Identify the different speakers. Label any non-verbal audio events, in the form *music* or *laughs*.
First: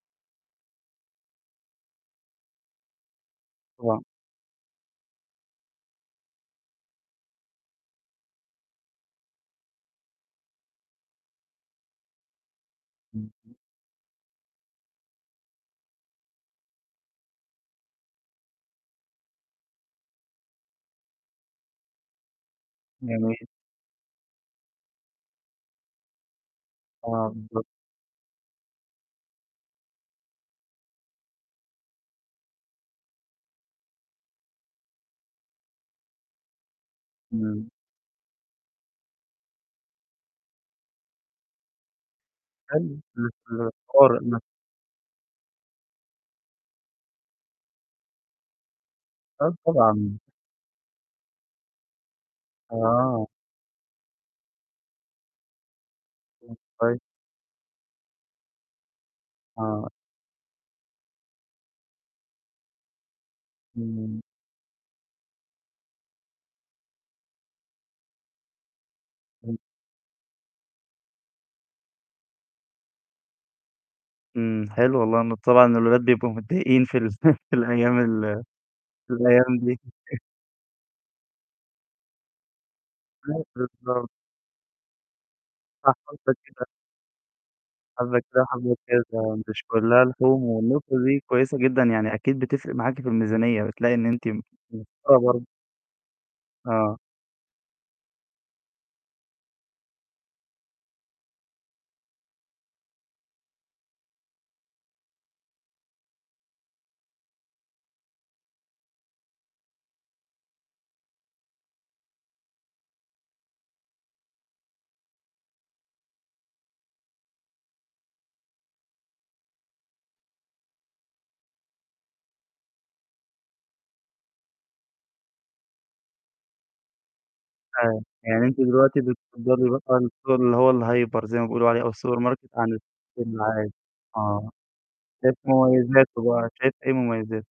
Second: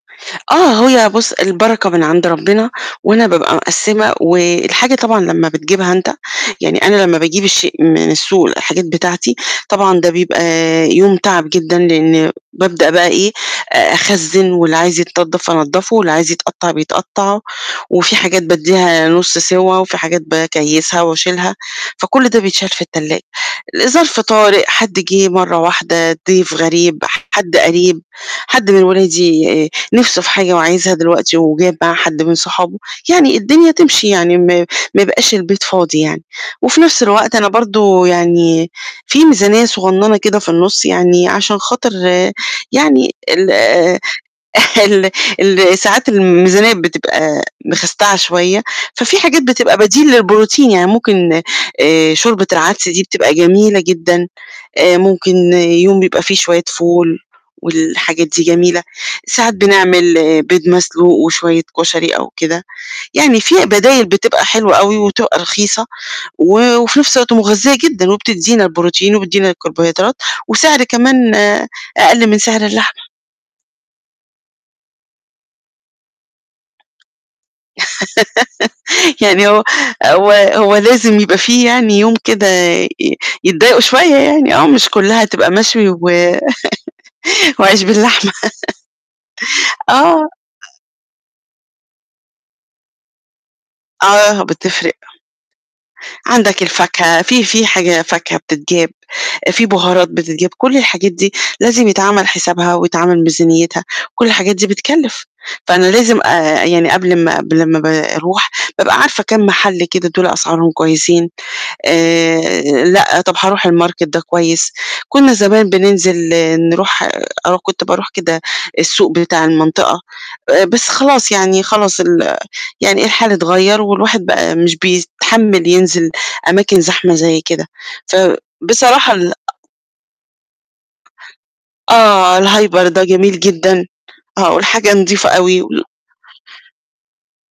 Speaker 1: آه، هي بُص البركة من عند ربنا وأنا بابقى
Speaker 2: طبعًا.
Speaker 1: مقسِّمة، والحاجة طبعًا لمّا بتجيبها أنت، يعني أنا لمّا باجيب الشيء من السوق الحاجات بتاعتي، طبعًا ده بيبقى يوم تعب جدًا لأن بابدأ بقى إيه
Speaker 2: امم.
Speaker 1: أ أخزن، واللي عايز يتنضف أنضفه، واللي عايز يتقطع بيتقطع، وفي حاجات بادّيها نص سوى، وفي حاجات باكيّسها وأشيلها، فكل ده بيتشال في التلاجة.
Speaker 2: جميل.
Speaker 1: لظرف طارئ، حد جه مرّة واحدة، ضيف غريب،
Speaker 2: آه،
Speaker 1: حد
Speaker 2: بالضبط.
Speaker 1: قريب، حد من ولادي آآ نِفسه في حاجة وعايزها دلوقتي وجاب معاه حد من صحابه، يعني الدنيا تمشي يعني م ما يبقاش البيت فاضي يعني. وفي نفس الوقت أنا
Speaker 2: امم.
Speaker 1: برضه يعني في ميزانية صغننة كده في النص يعني عشان خاطر
Speaker 2: حلو
Speaker 1: يعني ال
Speaker 2: *unintelligible*
Speaker 1: *chuckles* ال ال ساعات الميزانية بتبقى مخستعة شوية، ففي حاجات
Speaker 2: آه
Speaker 1: بتبقى
Speaker 2: طبعًا.
Speaker 1: بديل للprotien يعني ممكن آآ شوربة العدس دي
Speaker 2: آه.
Speaker 1: بتبقى جميلة جدًا، آآ ممكن يوم بيبقى في
Speaker 2: امم،
Speaker 1: شوية
Speaker 2: كويس.
Speaker 1: فول، والحاجات دي جميلة. ساعات
Speaker 2: آه.
Speaker 1: بنعمل بيض مسلوق وشوية كشري أو كده، يعني في بدايل
Speaker 2: امم.
Speaker 1: بتبقى حلوة أوي وتبقى رخيصة، و وفي نفس الوقت مغذية جدًا وبتدينا الprotien وبتدينا
Speaker 2: امم.
Speaker 1: الكربوهيدرات، وسعر كمان أقل من سعر اللحمة.
Speaker 2: إمم، حلو والله، لأن طبعًا الولاد بيبقوا متضايقين في ال *chuckles* في الأيام ال في
Speaker 1: *laughs* يعني
Speaker 2: الأيام
Speaker 1: هو
Speaker 2: دي. *chuckles*
Speaker 1: هو هو لازم يبقى في يعني يوم كده ي
Speaker 2: *unintelligible*
Speaker 1: يتضايقوا
Speaker 2: بالضبط.
Speaker 1: شوية يعني، آه مش كلّها هتبقى مشوي
Speaker 2: صح،
Speaker 1: و
Speaker 2: حبة كده.
Speaker 1: وعيش
Speaker 2: حبة
Speaker 1: باللحمة!
Speaker 2: كده وحبة كده مش
Speaker 1: *laughs*
Speaker 2: كلّها
Speaker 1: آه. *unintelligible*
Speaker 2: لحوم، والنقطة دي كويسة جدًا يعني، أكيد بتفرق معاكِ في الميزانية، بتلاقي إن أنتِ م
Speaker 1: آه بتفرق.
Speaker 2: موفَرة برضه.
Speaker 1: عندك
Speaker 2: آه.
Speaker 1: الفاكهة، في في حاجة فاكهة بتتجاب، في بهارات بتتجاب، كُل الحاجات دي لازم يتعمل حسابها ويتعمل ميزانيتها، وكُل الحاجات دي بتكلِّف. فأنا لازم أ يعني قبل ما قبل ما ب باروح، بابقى عارفة كام محل كده دُولَة أسعارهم كويسين، آآ لأ، طب هاروح الmarket ده كويس. كنا زمان بننزل نروح أنا كنت باروح كده السوق بتاع المنطقة، آآ بس خلاص يعني خلاص ال يعني الحال اتغير والواحد بقى مش بيتحمل ينزل أماكن زحمة زي كده.
Speaker 2: آه. يعني أنتِ دلوقتي
Speaker 1: فبصراحة ال أ
Speaker 2: بتِفضّلي *unintelligible* السوق اللي هو الhyper زي ما بيقولوا عليه أو
Speaker 1: آه
Speaker 2: الsupermarket عن
Speaker 1: الhyper ده
Speaker 2: السوق
Speaker 1: جميل
Speaker 2: العادي؟
Speaker 1: جدًا.
Speaker 2: آه،
Speaker 1: آه، والحاجة نضيفة
Speaker 2: *unintelligible*
Speaker 1: أوي. وال
Speaker 2: مميزاته بقى، شايفه إيه مميزاته؟